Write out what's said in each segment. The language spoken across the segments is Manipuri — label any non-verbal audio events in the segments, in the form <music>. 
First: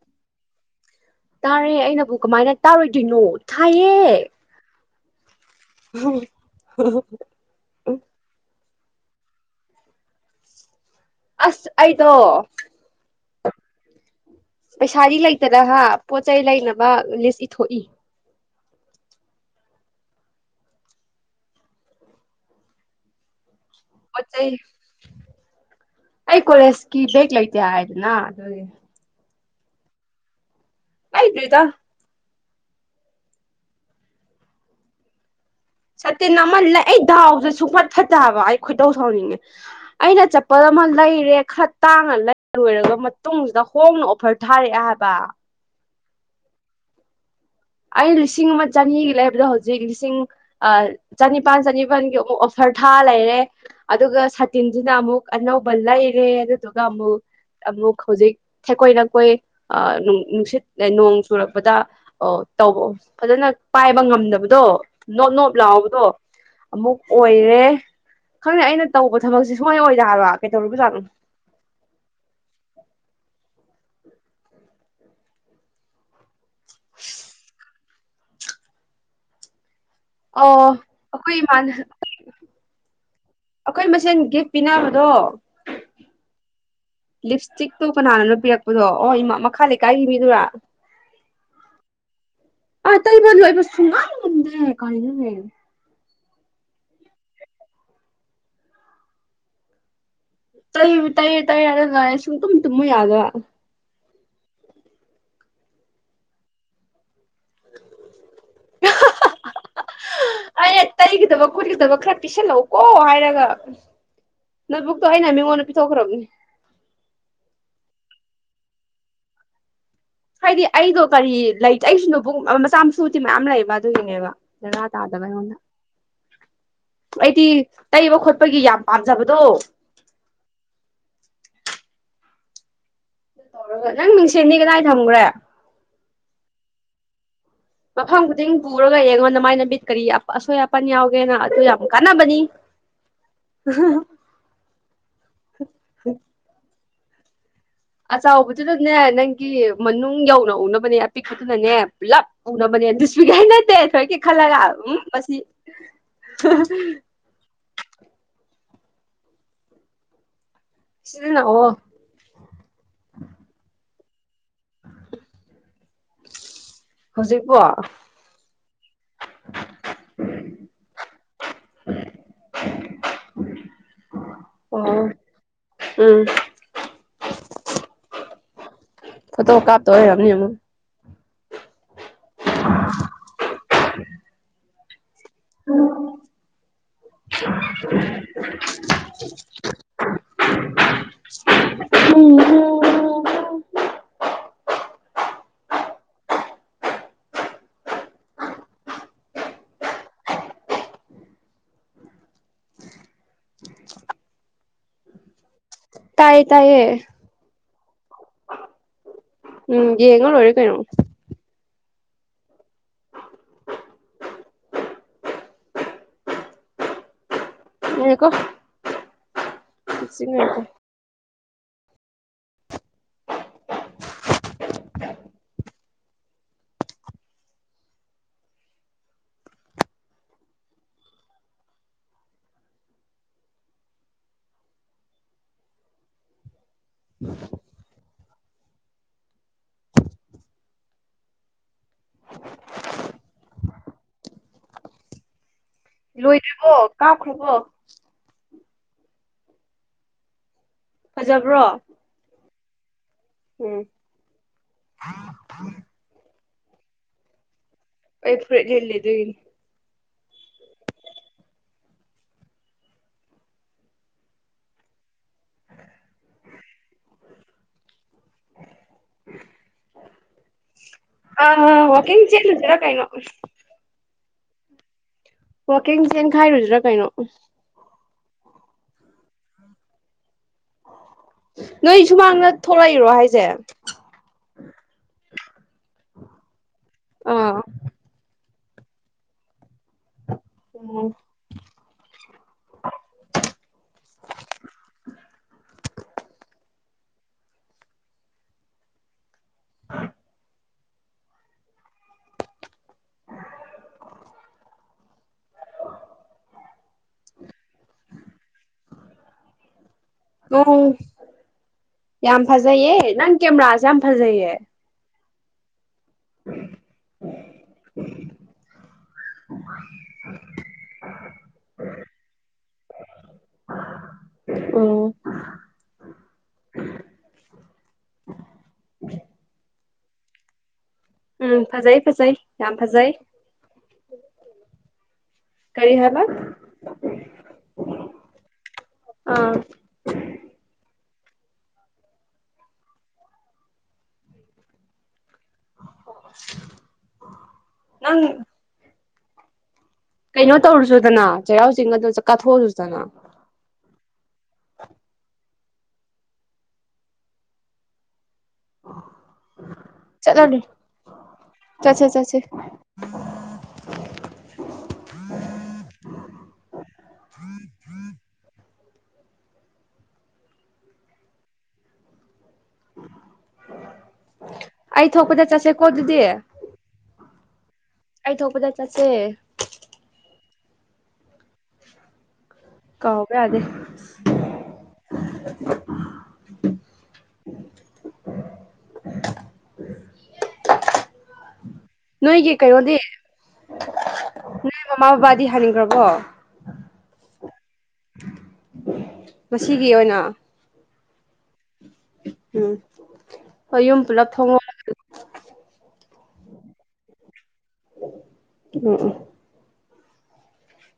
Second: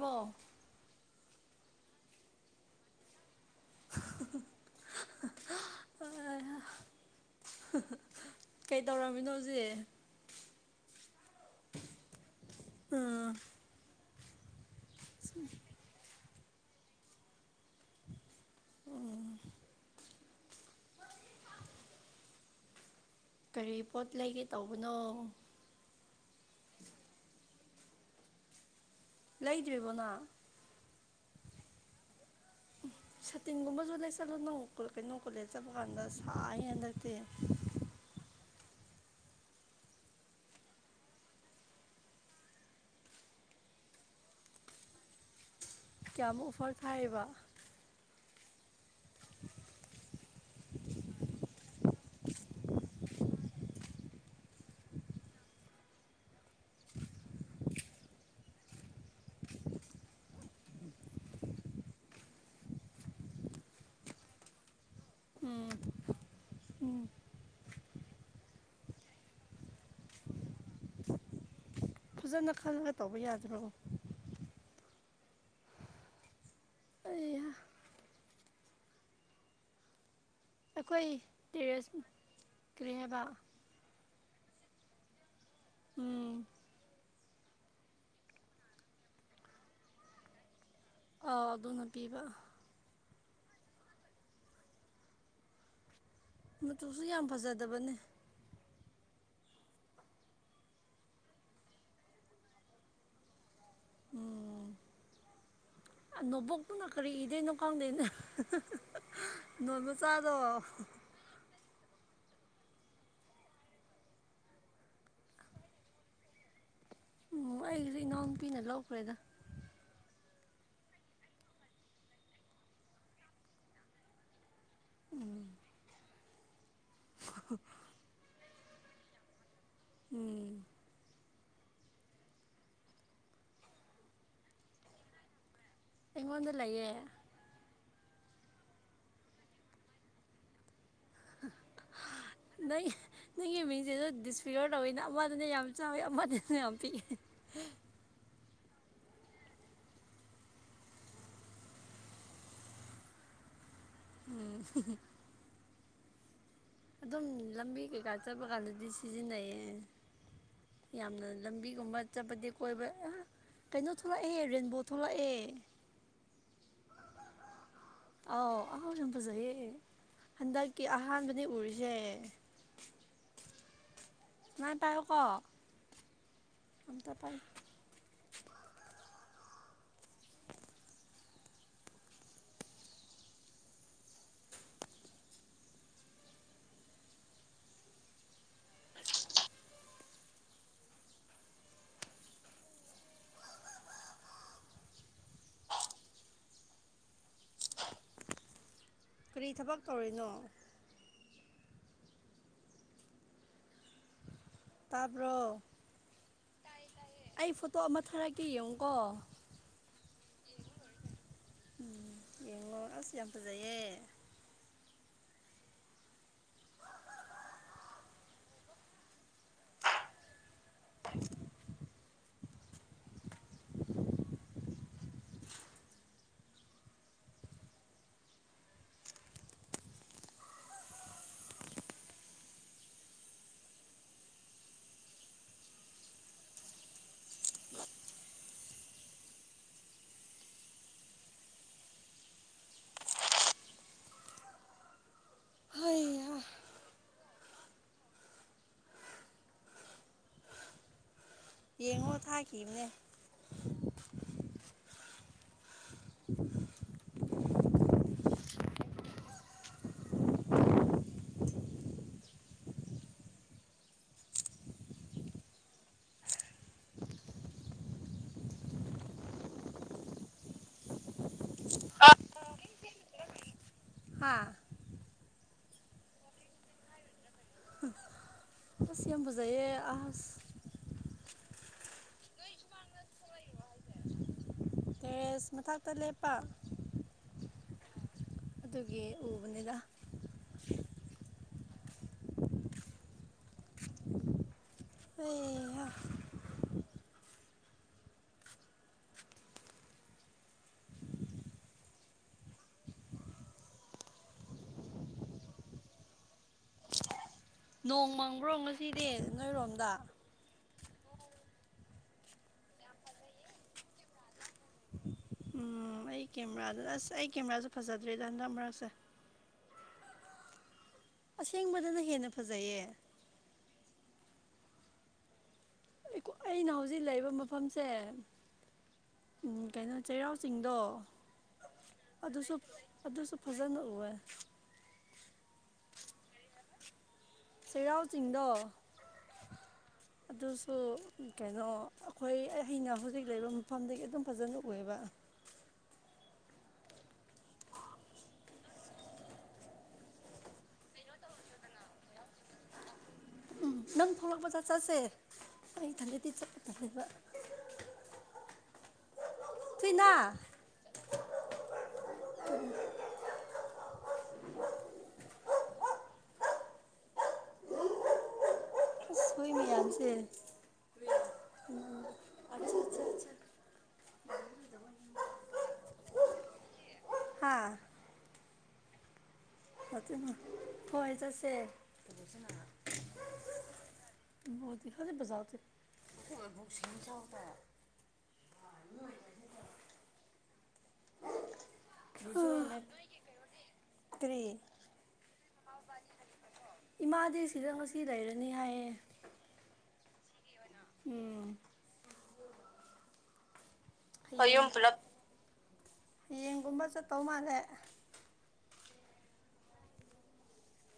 ꯋꯥ ꯇꯥꯔꯦ ꯑꯩꯅꯕꯨ ꯀꯃꯥꯏꯅ ꯇꯥꯔꯣꯏꯗꯣꯏꯅꯣ ꯊꯥꯏꯌꯦ ꯎ ꯀꯩ ꯇꯧꯔꯝꯃꯤꯅꯣ ꯍꯧꯖꯤꯛ ꯑꯁ ꯑꯇꯣ ꯎꯝ ꯄꯩꯁꯥꯗꯤ ꯂꯩꯇꯅꯒ ꯄꯣꯠ ꯆꯩꯩ ꯂꯩꯅꯕ ꯂꯤꯁ ꯏꯊꯣꯛꯏ ꯑꯣ ꯀꯔꯤ ꯄꯣꯠ ꯂꯩꯒꯦ ꯇꯧꯕꯅꯣ ꯑꯩ ꯀꯣꯔꯦꯁꯀꯤ ꯕ꯭ꯂꯦꯛ ꯂꯩꯇꯦ ꯍꯥꯏꯗꯅ ꯑꯗꯨꯒꯤ ꯂꯩꯗ꯭ꯦꯔꯤꯕꯣꯅ ꯉꯥꯏꯗꯗ ꯁꯇꯒꯨꯝꯕ ꯖꯂꯥꯏ ꯆꯜꯣ ꯅ ꯀ ꯀꯩꯅꯅ ꯀꯂꯦꯖ ꯁꯠꯇꯦ ꯅꯃꯜ ꯂꯩ ꯑꯩ ꯗꯥꯎꯗ ꯁꯨꯡ ꯐꯠ ꯐꯠꯇꯕ ꯑꯩ ꯈꯣꯏꯇꯧ ꯁꯧꯍꯟꯅꯤꯡꯉꯦ ꯑꯩꯅ ꯆꯄꯜ ꯑꯃ ꯂꯩꯔꯦ ꯈꯔ ꯇꯥꯡꯉ ꯂꯩ ꯂꯣꯏꯔꯕ ꯃꯇꯨꯡꯁꯤꯗ ꯍꯣꯡꯅ ꯑꯣꯐꯔ ꯊꯥꯔꯛꯑꯦ ꯍꯥꯏꯕ ꯀꯌꯥꯝꯃꯨꯛ ꯑꯣꯐꯔ ꯊꯥꯏꯕ ꯑꯩ ꯂꯤꯁꯤꯡ ꯑꯃ ꯆꯅꯤꯒꯤ ꯂꯩꯕꯗꯣ ꯍꯧꯖꯤꯛ ꯂꯤꯁꯤꯡ ꯆꯅꯤꯄꯥꯜ ꯆꯅꯤꯄꯜꯒꯤ ꯑꯃꯨꯛ ꯑꯣꯐꯔ ꯊꯥ ꯂꯩꯔꯦ ꯑꯗꯨꯒ ꯁꯇꯤꯟꯁꯤꯅ ꯑꯃꯨꯛ ꯑꯅꯧꯕ ꯂꯩꯔꯦ ꯑꯗꯨꯗꯨꯒ ꯑꯃꯨꯛ ꯑꯃꯨꯛ ꯍꯧꯖꯤꯛ ꯊꯦꯛꯀꯣꯏ ꯅꯀꯣꯏ ꯅꯨꯡꯁꯤꯠ ꯅꯣꯡ ꯆꯨꯔꯛꯄꯗ ꯇꯧꯕ ꯐꯖꯅ ꯄꯥꯏꯕ ꯉꯝꯗꯕꯗꯣ ꯅꯣꯠ ꯅꯣꯠ ꯎꯝ ꯂꯥꯎꯕꯗꯣ ꯑꯃꯨꯛ ꯎꯝ ꯑꯣꯏꯔꯦ ꯈꯪꯗꯦ ꯑꯩꯅ ꯇꯧꯕ ꯊꯕꯛꯁꯦ ꯁꯨꯡꯉꯥꯏ ꯑꯣꯏꯗ ꯍꯥꯏꯕ ꯀꯩꯗꯧꯔꯤꯕꯖꯥꯠꯅꯣ ꯐꯖꯅ ꯈꯜꯂꯒ ꯇꯧꯕ ꯌꯥꯗ꯭ꯔꯣ ꯑꯩ ꯑꯣ ꯑꯩꯈꯣꯏ ꯇꯦꯔꯦꯁ ꯀꯔꯤꯉꯕ ꯑꯩꯈꯣꯏ ꯃꯁꯦꯟ ꯒꯤꯐ ꯄꯤꯅꯕꯗꯣ ꯎꯝ ꯂꯤꯞꯁꯇꯤꯛꯇꯨ ꯀꯅꯥꯅꯣ ꯂ ꯄꯤꯔꯛꯄꯗꯣ ꯑꯣ ꯏꯃꯥ ꯃꯈꯥ ꯂꯩꯀꯥꯏꯒꯤ ꯃꯤꯗꯨꯔꯥ ꯑꯥꯎ ꯑꯗꯨꯅ ꯄꯤꯕ ꯇꯇꯩ ꯃꯗꯨ ꯑꯕꯨ ꯁꯨꯡꯉꯜꯗꯦ ꯀꯩꯅꯅ ꯃꯇꯆꯨꯁꯨ ꯌꯥꯝ ꯐꯖꯗꯕꯅꯦ ꯇꯩ ꯇꯩꯨ ꯇꯩꯔ ꯂꯔꯦ ꯁꯨꯝ ꯇꯨꯝ ꯇꯨꯝꯃ ꯌꯥꯗ ꯎꯝ ꯅꯕꯣꯛꯅ ꯀꯔꯤ ꯀꯩꯅꯅꯨꯡ ꯈꯪꯗꯦꯅꯦ ꯅꯣꯟ ꯃꯆꯥꯗꯣ ꯑꯩꯅ ꯇꯩꯒꯗꯕ ꯈꯣꯠꯀꯗꯕ ꯈꯔ ꯄꯤꯁꯜꯂꯛꯑꯣꯀꯣ ꯍꯥꯏꯔꯒ ꯅꯕꯨꯛꯇꯣ ꯑꯩꯅ ꯃꯤꯉꯣꯟꯗ ꯄꯤꯊꯣꯛꯈ꯭ꯔꯕꯅꯦ ꯍꯧꯁ ꯏꯅꯥꯎꯄꯤꯤꯅ ꯂꯧꯣꯛꯈ꯭ꯔꯦꯗ ꯍꯥꯏꯗꯤ ꯑꯩꯗꯣ ꯀꯔꯤ ꯂꯩꯇ ꯑꯩꯁꯨ ꯅꯨꯡ ꯃꯆꯥ ꯃꯁꯨꯗꯤꯤ ꯃꯌꯥꯝ ꯂꯩꯕ ꯑꯗꯨꯒꯤꯅꯦꯕ ꯔ ꯇꯥꯗꯕ ꯍꯟꯅ ꯑꯩꯗꯤ ꯇꯩꯕ ꯈꯣꯠꯄꯒꯤ ꯌꯥꯝ ꯄꯥꯝꯖꯕꯗꯣ ꯎꯝ ꯅꯪ ꯃꯤꯡꯁꯦꯟꯅꯤ ꯀꯗꯥꯏ ꯊꯝꯈ꯭ꯔꯦ ꯑꯩꯉꯣꯟꯗ ꯂꯩꯌꯦꯦ ꯃꯐꯝ ꯈꯨꯗꯤꯡ ꯄꯨꯔꯒ ꯌꯦꯡꯉꯣꯟ ꯅ ꯃꯥꯏ ꯂꯝꯕꯤꯠ ꯀꯔꯤ ꯑꯁꯣꯏ ꯇꯨ ꯌꯥꯝꯛ ꯅꯣꯏ ꯅꯪꯒꯤ ꯃꯤꯡꯁꯤꯁꯨ ꯗꯤꯁꯐꯤꯒꯔ ꯇꯧꯋꯤꯅ ꯑꯃꯗꯅ ꯌꯥꯝ ꯆꯥꯎꯋꯤ ꯑꯃꯗꯅ ꯌꯥꯝ ꯄꯤꯛꯏꯦ <inaudible> ꯑꯆꯕꯗꯨꯅꯅꯦ ꯅꯪꯒꯤ ꯃꯅꯨꯡ ꯌꯧꯅ ꯎꯅꯕꯅꯦ ꯑꯄꯤꯛꯄꯗꯨꯅꯅꯦ ꯄꯨꯂꯞ ꯎꯅꯕꯅꯦ ꯑꯗꯨꯨꯁꯄꯤꯈꯥꯏ ꯅꯠꯇꯦ ꯊꯣꯏꯀꯦ ꯈꯜꯂꯒ ꯎꯝ ꯃꯁꯤ ꯑꯗꯨꯝ ꯂꯝꯕꯤ ꯀꯩꯀꯥ ꯆꯠꯄ ꯀꯥꯟꯗꯗꯤ ꯁꯤꯖꯤꯟꯅꯩꯌꯦ ꯌꯥꯝꯅ ꯁꯤꯖꯤꯟꯅꯑꯣ ꯂꯝꯕꯤꯒꯨꯝꯕ ꯆꯠꯄꯗꯤ ꯀꯣꯏꯕ ꯀꯩꯅꯣ ꯊꯣꯛꯂꯛꯑꯦ ꯔꯦꯟꯕꯣ ꯊꯣꯛꯂꯛꯑꯦ ꯍꯧꯖꯤꯛꯀꯣ ꯑꯥꯎ ꯑꯍꯥꯎꯁꯨ ꯐꯖꯩꯌꯦ ꯍꯟꯗꯛꯀꯤ ꯑꯍꯥꯟꯕꯅꯦ ꯎꯔꯤꯁꯦ <inaudible> ꯅꯥꯏ ꯄꯥꯏꯣ ꯀꯣ ꯎꯝ ꯑ ꯄꯥꯏ ꯐꯠꯇꯣ ꯀꯥꯞꯇ ꯌꯥꯝꯅꯤ ꯑꯃ <inaudible> <inaudible> ꯎꯝ ꯀꯔꯤ ꯊꯕꯛ ꯇꯧꯔꯤꯅꯣ ꯇꯥꯕ꯭ꯔꯣ ꯇꯥꯏꯌꯦ ꯇꯥꯏꯌꯦ ꯑꯩ ꯐꯣꯇꯣ ꯑꯃ ꯊꯥꯔꯛꯀꯦ ꯌꯦꯡꯉꯨꯀꯣ ꯎꯝ ꯌꯦꯡꯉ ꯂꯣꯏꯔꯦ ꯀꯩꯅꯣ ꯎꯝ ꯌꯦꯡꯉꯣ ꯑꯁ ꯌꯥꯝ ꯐꯖꯩꯌꯦ ꯍꯀꯣ ꯁꯤ ꯁꯤꯉꯇꯦ <inaudible> ꯍꯣꯏ ꯍꯕꯣ ꯐꯖꯕ꯭ꯔꯣ ꯌꯦꯡꯉꯣ ꯊꯥꯈꯤꯕꯈꯤꯕꯅꯦ ꯎꯝ ꯎ ꯑꯩ ꯐ꯭ꯔꯣ ꯌꯦ ꯂꯩ ꯑꯗꯨꯅꯤ <inaudible> ꯑ ꯋꯥꯀꯤ ꯆꯠꯂꯔ ꯀꯥꯏꯅ ꯍꯥꯥ ꯋꯥꯋꯀꯤꯡ ꯆꯦꯟ ꯈꯥꯏꯔꯨꯗ꯭ꯔꯥ ꯀꯩꯅꯣ ꯑꯁꯤ ꯌꯥꯝꯕꯖꯥꯏꯌꯦ ꯑꯍꯁ ꯅꯣꯏ ꯁꯨꯃꯥꯡꯗ ꯊꯣꯛꯂꯛꯏꯔꯣ ꯍꯥꯏꯁꯦ ꯇ꯭ꯔꯦꯁ ꯃꯊꯛꯇ ꯂꯦꯞꯄ ꯑꯥ ꯑꯗꯨꯒꯤ ꯎꯕꯅꯤꯗ ꯎꯝ ꯑꯦ ꯑ ꯅꯣꯡ ꯃꯪꯕ꯭ꯔꯣ ꯉꯁꯤꯗꯤ ꯅꯣꯏꯔꯣꯝꯗ ꯎ ꯌꯥꯝ ꯐꯖꯩꯌꯦ ꯅꯪ ꯀꯦꯃꯦꯔꯥꯁꯦ ꯌꯥꯝ ꯐꯖꯩꯌꯦ ꯎꯝ ꯑꯩ ꯀꯦꯃꯦꯔꯥꯗꯨ ꯑꯁ ꯑꯩ ꯀꯦꯃꯦꯔꯥꯁꯨ ꯐꯖꯗ꯭ꯔꯦꯗ ꯍꯟꯗꯛ ꯃꯔꯛꯁꯦ ꯑꯁꯦꯡꯕꯗꯅ ꯍꯦꯟꯅ ꯐꯖꯩꯌꯦ ꯑꯣ ꯑꯩꯅ ꯍꯧꯖꯤꯛ ꯂꯩꯔꯤꯕ ꯃꯐꯝꯁꯦ ꯎꯝ ꯀꯩꯅꯣ ꯆꯩꯔꯥꯎ ꯆꯤꯡꯗꯣ ꯐꯖꯩ ꯐꯖꯩ ꯑꯗꯨꯁꯨ ꯌꯥꯝ ꯐꯖꯩ ꯑꯗꯨꯁꯨꯣ ꯐꯖꯪ ꯎꯦ ꯀꯔꯤ ꯍꯥꯂ ꯆꯩꯔꯥꯎ ꯆꯤꯡꯗꯣ ꯑꯥ ꯑꯗꯨꯁꯨ ꯀꯩꯅꯣ ꯑꯩꯈꯣꯏ ꯑꯩꯅ ꯍꯧꯖꯤꯛ ꯂꯩꯔꯤꯕ ꯃꯐꯝꯗꯒꯤ ꯑꯗꯨꯝ ꯐꯖꯅ ꯎꯌꯦꯕ ꯅꯪ ꯀꯩꯅꯣ ꯇꯧꯔꯨꯁꯨꯗꯅ ꯆꯩꯔꯥꯎ ꯆꯤꯡ ꯑꯗꯨ ꯆ ꯀꯥꯊꯣꯛꯑꯨꯗꯅ ꯎ ꯅꯪ ꯐꯂꯛꯄ ꯆꯥꯠ ꯆꯁꯦ ꯑꯩ ꯈꯟꯂꯗꯤꯤ ꯆꯠꯄ ꯊꯂꯕ ꯄꯤꯅꯥ ꯆꯆꯥꯦ ꯆꯥꯆꯦ <inaudible> ꯎꯝ ꯎꯝ ꯣꯏꯅꯌꯥꯝꯌꯥꯝꯁꯦ ꯑꯩ ꯊꯣꯛꯄꯗ ꯆꯠꯁꯦꯀꯣ ꯑꯗꯨꯗꯤ ꯍꯥ ꯑꯩ ꯊꯣꯛꯄꯗ ꯆꯠꯁꯦ ꯍꯣꯏ ꯆꯠꯁꯦ ꯀꯥꯎꯕ ꯌꯥꯗꯦ ꯐꯗꯦꯖꯔ ꯅꯣꯏꯒꯦ ꯀꯩꯅꯗꯦ ꯀꯔꯤ ꯅ ꯃꯃꯥꯕꯥꯗꯤ ꯍꯅꯤꯡꯈ꯭ꯔꯕꯣ ꯏꯃꯥꯗꯤ ꯁꯤꯗ ꯉꯁꯤ ꯂꯩꯔꯅꯤ ꯍꯥꯏꯌꯦ ꯃꯁꯤꯒꯤ ꯑꯣꯏꯅ ꯎꯝ ꯎꯝ ꯍꯣꯏ ꯌꯨꯝ ꯄꯨꯂꯞ ꯊꯣꯡꯉꯣ ꯃꯌꯨꯝ ꯄꯨꯂꯞ ꯌꯦꯡꯒꯨꯝꯕ ꯆꯠꯇꯧ ꯃꯥꯜꯂꯦ ꯎ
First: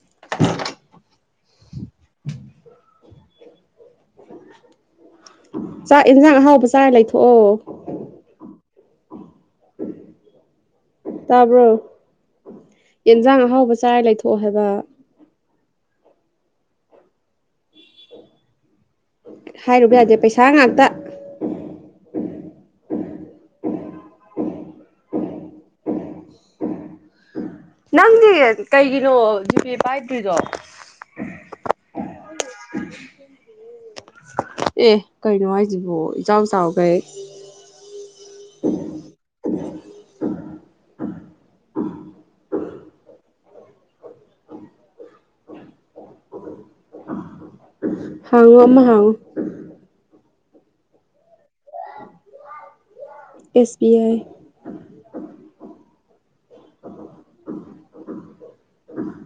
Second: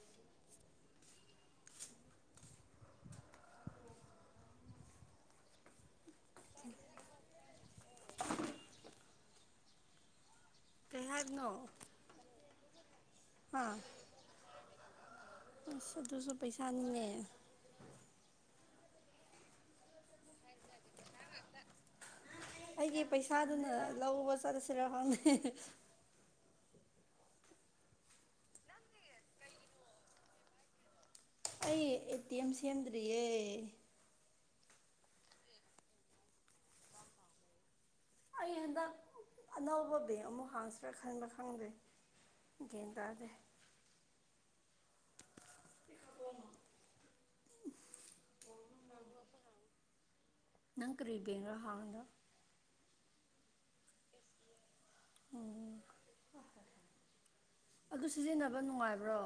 <inaudible> ꯆꯠ ꯏꯟꯁꯥꯡ ꯑꯍꯥꯎꯕ ꯆꯥꯔ ꯂꯩꯊꯣꯛꯑꯣ ꯄꯠꯅ ꯇꯥꯕ꯭ꯔꯣ ꯌꯦꯟꯖꯥꯡ ꯑꯍꯥꯎꯕ ꯆꯥꯔ ꯂꯩꯊꯣꯛꯑꯣ ꯍꯥꯏꯕ ꯑꯁ ꯑꯗꯨ ꯁꯣ ꯄꯩꯁꯥꯅꯤ ꯍꯥꯏꯔꯨꯕ ꯌꯥꯗꯦ ꯄꯩꯁꯥ ꯉꯥꯛꯇ ꯑꯩꯒꯤ ꯄꯩꯁꯥꯗꯨꯅ ꯂꯧꯕ ꯆꯠꯂꯁꯤꯔ ꯍꯪꯅ ꯅꯪꯗꯤ ꯀꯩꯒꯤꯅꯣ ꯖꯤꯄꯤ ꯄꯥꯏꯗ꯭ꯔꯤꯗꯣ ꯑꯩ ꯑꯦ ꯇꯤ ꯑꯦꯝ ꯁꯦꯝꯗ꯭ꯔꯤꯌꯦ ꯑꯦ ꯀꯩꯅꯣ ꯍꯥꯏꯁꯤꯕꯣ ꯏꯆꯥꯎ ꯆꯥꯎꯈꯩ ꯑꯩ ꯍꯟꯗꯛ ꯑꯅꯧꯕ ꯕꯦꯒ ꯑꯃ ꯍꯥꯡꯁꯤ꯭ꯔꯥ ꯈꯟꯕ ꯈꯪꯗꯦ ꯦꯟꯗꯗ ꯍꯥꯎ ꯑꯃꯃ ꯍꯥꯎ ꯅꯪ ꯀꯔꯤꯔꯤꯕꯅ ꯍꯥꯟꯗ ꯑꯦꯁ ꯕꯤ ꯑꯥꯏ ꯎꯝ ꯑꯗꯨ ꯁꯤꯖꯤꯟꯅꯕ ꯅꯨꯡꯉꯥꯏꯕ꯭ꯔꯣ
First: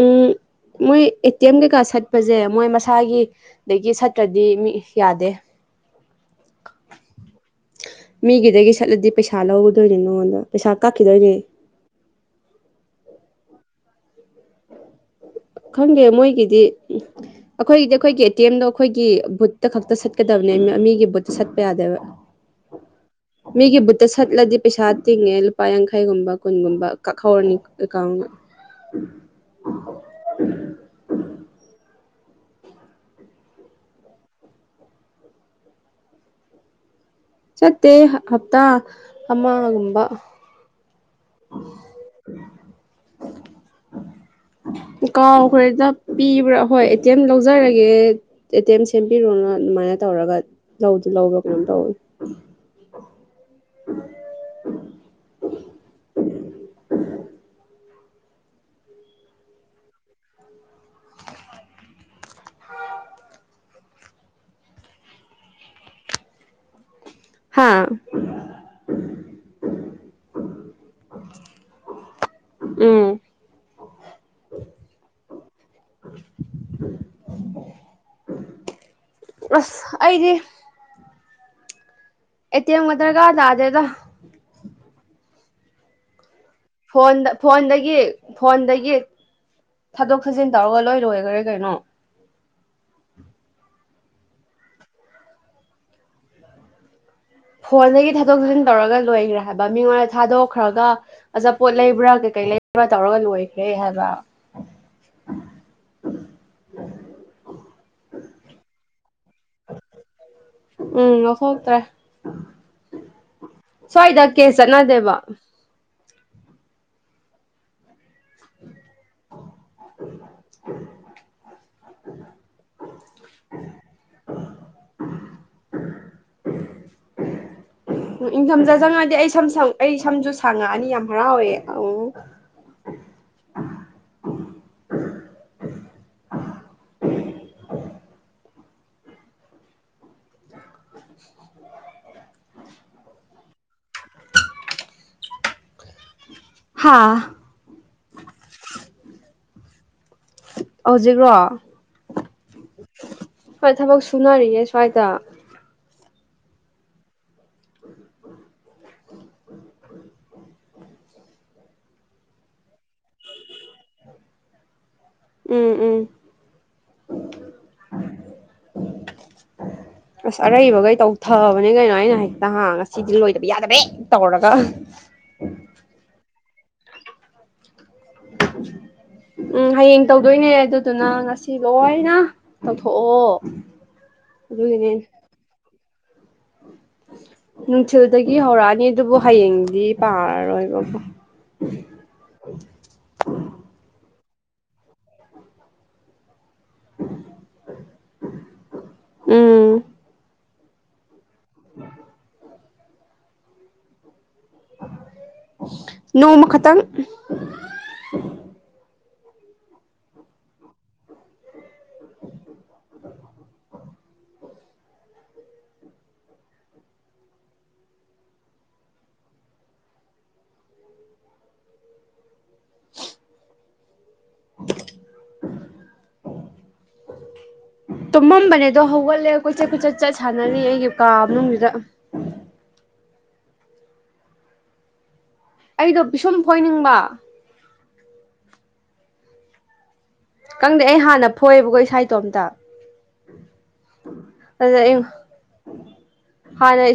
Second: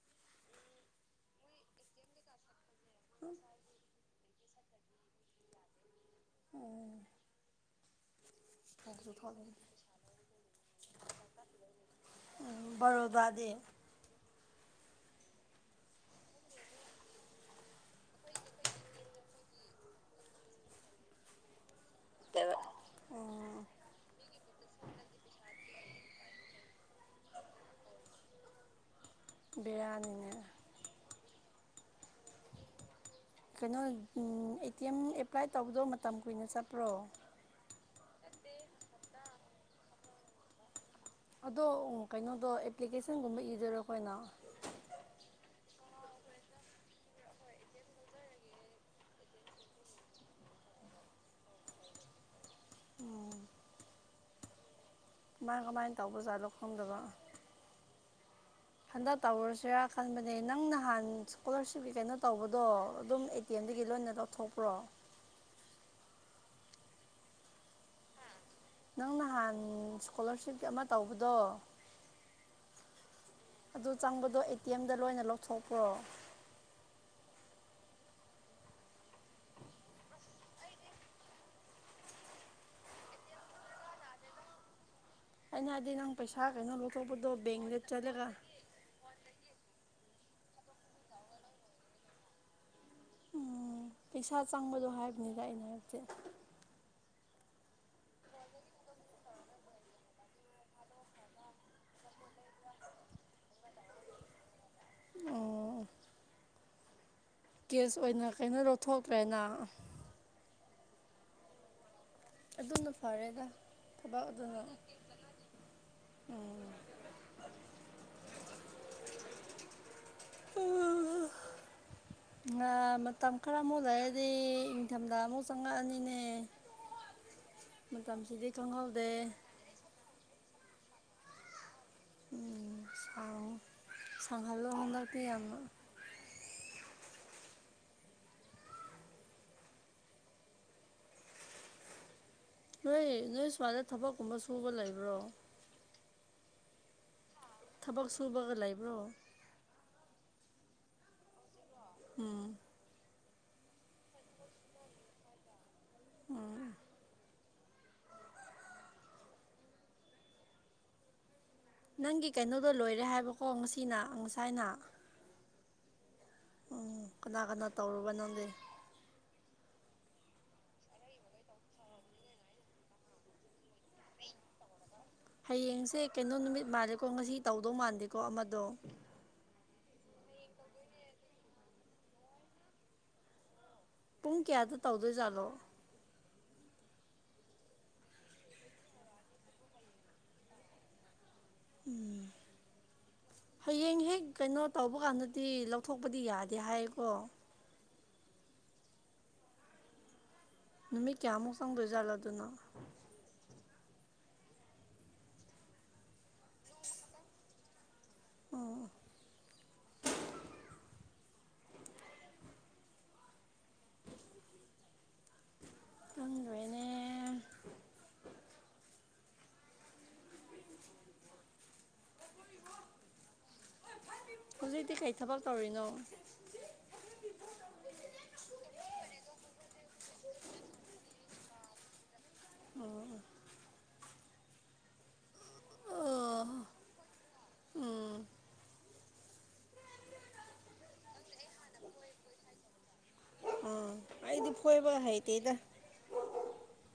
ꯎꯝ ꯃꯣꯏ ꯑꯦ ꯇꯤ ꯑꯦꯝ ꯀꯩꯀꯥ ꯁꯠꯄꯁꯦ ꯃꯣꯏ ꯃꯁꯥꯒꯤ ꯗꯗꯒꯤꯠ ꯇ꯭ꯔꯗꯤ ꯃꯤ ꯌꯥꯗꯦ ꯑꯣ ꯃꯤꯒꯤꯗꯒꯤ ꯁꯠꯂꯗꯤ ꯄꯩꯁꯥ ꯂꯧꯒꯗꯣꯏꯅꯤ ꯅꯉꯣꯟꯗ ꯄꯩꯁꯥ ꯀꯛꯈꯤꯗꯣꯏꯅꯦ ꯎꯝ ꯔꯣꯗꯥ ꯈꯪꯒꯦ ꯃꯣꯏꯒꯤꯗꯤ ꯑꯩꯈꯣꯏꯒꯤꯗꯤ ꯑꯩꯈꯣꯏꯒꯤ ꯑꯦꯇꯤ ꯑꯦꯝꯗꯣ ꯑꯩꯈꯣꯏꯒꯤ ꯕꯨꯠꯇ ꯈꯛꯇ ꯁꯠꯀꯗꯕꯅꯦ ꯃꯤꯒꯤ ꯕꯨꯠꯇ ꯁꯠꯄ ꯌꯥꯗꯦꯕ ꯎꯝ ꯃꯤꯒꯤ ꯕꯨꯠꯇ ꯁꯠꯂꯗꯤ ꯄꯩꯁꯥ ꯇꯤꯡꯉꯦ ꯂꯨꯄꯥ ꯌꯥꯡꯈ ꯌꯥꯩꯒꯨꯝꯕ ꯀꯨꯟꯒꯨꯝꯕ ꯀꯛꯍꯧꯔꯅꯤ ꯑꯦꯀꯥꯎꯟꯗ ꯕꯤꯔꯅꯤ ꯎꯝ ꯎꯝ ꯀꯩꯅꯣ ꯑꯦ ꯇꯤ ꯑꯦꯝ ꯑꯦꯄ꯭ꯂꯥꯏ ꯇꯧꯕꯗꯣ ꯃꯇꯝ ꯀꯨꯏꯅ ꯆꯠꯄ꯭ꯔꯣ ꯆꯠꯇꯦ ꯍꯞꯇꯥ ꯑꯃꯒꯝꯕ ꯑꯗꯣ ꯀꯩꯅꯣꯗꯣ ꯑꯦꯄ꯭ꯂꯤꯀꯦꯁꯟꯒꯨꯝꯕ ꯏꯖꯔ ꯑꯩꯈꯣꯅ ꯀꯥꯎꯈ꯭ꯔꯦꯗ ꯄꯤꯕ꯭ꯔꯥ ꯍꯣꯏ ꯑꯦ ꯇꯤꯦꯝ ꯂꯧꯖꯔꯒꯦ ꯑꯦ ꯇꯤ ꯑꯦꯝ ꯁꯦꯝꯕꯤꯔꯣꯅ ꯑꯗꯨꯃꯥꯏꯅ ꯇꯧꯔꯒ ꯂꯧꯖ ꯂꯧꯕ꯭ꯔ ꯀꯩꯅꯣꯝ ꯇꯧꯋꯤ ꯎꯝ ꯀꯃꯥꯏ ꯀꯃꯥꯏꯅ ꯇꯧꯕꯖꯥꯠ ꯂꯧꯣ ꯈꯐꯝꯗꯕ ꯍꯟꯗꯛ ꯇꯧꯔꯨꯔꯨꯁꯤꯔꯥ ꯈꯟꯕꯅꯦ ꯅꯪ ꯅꯍꯥꯟ ꯏꯁꯀꯣꯂꯥꯔꯁꯤꯞꯀꯤ ꯀꯩꯅꯣ ꯇꯧꯕꯗꯣ ꯑꯗꯨꯝ ꯑꯦ ꯇꯤ ꯑꯦꯝ ꯑꯩꯒꯤ ꯂꯣꯏꯅ ꯂꯧꯊꯣꯛꯄ꯭ꯔꯣ ꯍꯥꯥ ꯅꯪ ꯅꯍꯥꯟ ꯏꯁꯀꯣꯂꯥꯔꯁꯤꯞ ꯑꯃ ꯇꯧꯕꯗꯣ ꯎꯝ ꯑꯗꯨ ꯆꯪꯕꯗꯣ ꯑꯦ ꯇꯤ ꯑꯦꯝꯗ ꯂꯣꯏꯅ ꯂꯧꯊꯣꯛꯄ꯭ꯔꯣ ꯑꯁ ꯑꯩꯗꯤ ꯑꯦ ꯇꯤ ꯑꯦꯝꯒ ꯗ꯭ꯔꯒꯥꯔ ꯇꯥꯗꯦꯗ ꯑꯩꯅ ꯍꯥꯢꯗꯤ ꯅꯪ ꯄꯩꯁꯥ ꯀꯩꯅꯣ ꯂꯧꯊꯣꯛꯄꯗꯣ ꯐꯣꯟꯗ ꯕꯦꯡꯗ ꯐꯣꯟꯗꯒꯤ ꯆꯠꯂꯒ ꯐꯣꯟꯗꯒꯤ ꯊꯥꯗꯣꯛ ꯊꯥꯖꯤꯟ ꯇꯧꯔꯒ ꯂꯣꯏ ꯂꯣꯢꯑ꯭ꯔꯦ ꯀꯩꯅꯣ ꯎꯝ... ꯄꯩꯁꯥ ꯆꯪꯕꯗꯣ ꯍꯥꯏꯕꯅꯤꯗ ꯑꯩꯅ ꯍꯥꯏꯕꯗꯤ ꯐꯣꯟꯗꯒꯤ ꯊꯥꯗꯣꯛ ꯊꯥꯖꯤꯟ ꯇꯧꯔꯒ ꯂꯣꯏꯒ꯭ꯔꯦ ꯍꯥꯏꯕ ꯃꯤꯉꯣꯟꯗ ꯊꯥꯗꯣꯛꯈ꯭ꯔꯒ ꯑꯆꯥꯄꯣꯠ ꯂꯩꯕ꯭ꯔꯥ ꯀꯩ ꯀꯩ ꯂꯩꯕꯅꯣ ꯇꯧꯔꯒ ꯂꯣꯏꯒ꯭ꯔꯦ ꯍꯥꯏꯕ ꯑꯣ ꯀꯦꯁ ꯑꯣꯏꯅ ꯀꯩꯅꯣ ꯂꯧꯊꯣꯛꯇ꯭ꯔꯦ ꯅꯪ ꯎꯝ ꯂꯧꯊꯣꯛꯇ꯭ꯔꯦ ꯑꯗꯨꯝꯅ ꯐꯔꯦꯗ ꯁ꯭ꯋꯥꯏꯗ ꯊꯕꯛ ꯀꯦꯁ ꯑꯗꯨꯅ ꯆꯠꯅꯗꯦꯕ ꯎꯝ <unintelligible> ꯃꯇꯝ ꯈꯔ ꯑꯃꯨꯛ ꯂꯩꯔꯗꯤ ꯏꯪꯊꯝꯊꯥ ꯑꯃꯨꯛ ꯆꯪꯉꯛꯑꯅꯤꯅꯦ <inaudible> ꯎ ꯃꯇꯝꯁꯤꯗꯤ ꯏꯪꯊꯝꯊꯥ ꯈꯪꯍꯧꯗꯦ ꯆꯪꯉꯗꯤ ꯑꯩ ꯁꯝ ꯁꯝ ꯑꯩ ꯁꯝꯁꯨ ꯁꯥꯛꯉꯛ ꯑꯅꯤ ꯌꯥꯝ ꯍꯔꯥꯎꯋꯦ ꯁꯥꯡꯉꯣ ꯁꯥꯡꯍꯜꯂꯣ ꯍꯟꯗꯛꯇꯤ ꯌꯥꯝꯅ <inaudible> ꯅꯣꯏ ꯅꯣꯏ ꯁ꯭ꯋꯥꯏꯗ ꯊꯕꯛ ꯀꯨꯝꯕ ꯁꯨꯕ ꯂꯩꯕ꯭ꯔꯣ ꯍꯥꯥ ꯊꯕꯛ ꯁꯨꯕꯒ ꯂꯩꯕ꯭ꯔꯣ ꯍꯧꯖꯤꯛ꯭ꯔꯣ ꯎꯝ ꯍꯣꯏ ꯊꯕꯛ ꯁꯨꯅꯔꯤꯌꯦ ꯁ꯭ꯋꯥꯏꯗ ꯑꯣ ꯅꯪꯒꯤ ꯀꯩꯅꯣꯗꯣ ꯂꯣꯏꯔꯦ ꯍꯥꯏꯕꯀꯣ ꯉꯁꯤꯅ ꯉꯁꯥꯏꯅ ꯎꯝ ꯎꯝ ꯎꯝ ꯀꯅꯥ ꯀꯅꯥ ꯇꯧꯔꯕ ꯅꯪꯗꯤ ꯑꯁ ꯑꯔꯩꯕꯒꯩ ꯇꯧꯊꯕꯅꯤ ꯀꯩꯅꯣ ꯑꯩꯅ ꯍꯦꯛꯇ ꯍꯥ ꯉꯁꯤꯗꯤ ꯂꯣꯏꯗꯕ ꯌꯥꯗꯕꯤ ꯇꯧꯔꯒ ꯍꯌꯦꯡꯁꯦ ꯀꯩꯅꯣ ꯅꯨꯃꯤꯠ ꯃꯥꯜꯂꯦꯀꯣ ꯉꯁꯤ ꯇꯧꯗꯧ ꯃꯥꯟꯗꯦꯀꯣ ꯑꯃꯗꯣ ꯎꯝ ꯍꯌꯦꯡ ꯇꯧꯗꯣꯏꯅꯦ ꯑꯗꯨꯗꯨꯅ ꯉꯁꯤ ꯂꯣꯏꯅ ꯇꯧꯊꯣꯛꯑꯣ ꯄꯨꯡ ꯀꯌꯥꯗ ꯑꯗꯨꯒꯤꯅꯦ ꯇꯧꯗꯣꯏꯖꯥꯠꯂꯣ ꯅꯨꯡꯊꯤꯜꯗꯒꯤ ꯍꯧꯔꯛꯑꯅꯤ ꯑꯗꯨꯕꯨ ꯍꯌꯦꯡꯗꯤ ꯄꯥꯔꯔꯣꯏꯕ ꯎꯝ ꯍꯌꯦꯡ ꯍꯦꯛ ꯀꯩꯅꯣ ꯇꯧꯕ ꯀꯥꯟꯗꯗꯤ ꯂꯧꯊꯣꯛꯄꯗꯤ ꯌꯥꯗꯦ ꯍꯥꯏꯌꯦꯀꯣ ꯎꯝ ꯅꯨꯃꯤꯠ ꯀꯌꯥꯃꯨꯛ ꯆꯪꯗꯣꯏꯖꯥꯠꯂꯥ ꯑꯗꯨꯅ ꯅꯣꯡꯃ ꯈꯇꯪ ꯑꯣ ꯈꯪꯗ꯭ꯔꯦꯅꯦ ꯍꯧꯖꯤꯛꯇꯤ ꯀꯩ ꯊꯕꯛ ꯇꯧꯔꯤꯅꯣ ꯇꯨꯝꯃꯝꯕꯅꯦ ꯑꯗꯣ ꯍꯧꯒꯠꯂꯦ ꯀꯣꯏꯆꯠ ꯀꯣꯏꯆꯠ ꯆꯠ ꯁꯥꯟꯅꯔꯤ ꯑꯩꯒꯤ ꯀꯥ ꯃꯅꯨꯡꯁꯤꯗ ꯑꯣ ꯑꯩꯗꯣ ꯄꯤꯁꯨꯝ ꯎꯝ ꯐꯣꯏꯅꯤꯡꯕ ꯎꯝ ꯀꯪꯗꯦ ꯑꯩ ꯍꯥꯟꯅ ꯐꯣꯏꯑꯕꯀꯣ ꯏꯁꯥ ꯏꯇꯣꯝꯇ ꯑꯩꯗꯤ ꯑꯗꯨꯗ ꯐꯣꯏꯕ ꯑꯩꯅ ꯍꯩꯇꯦꯗ ꯍꯥꯟꯅ ꯢꯁꯥ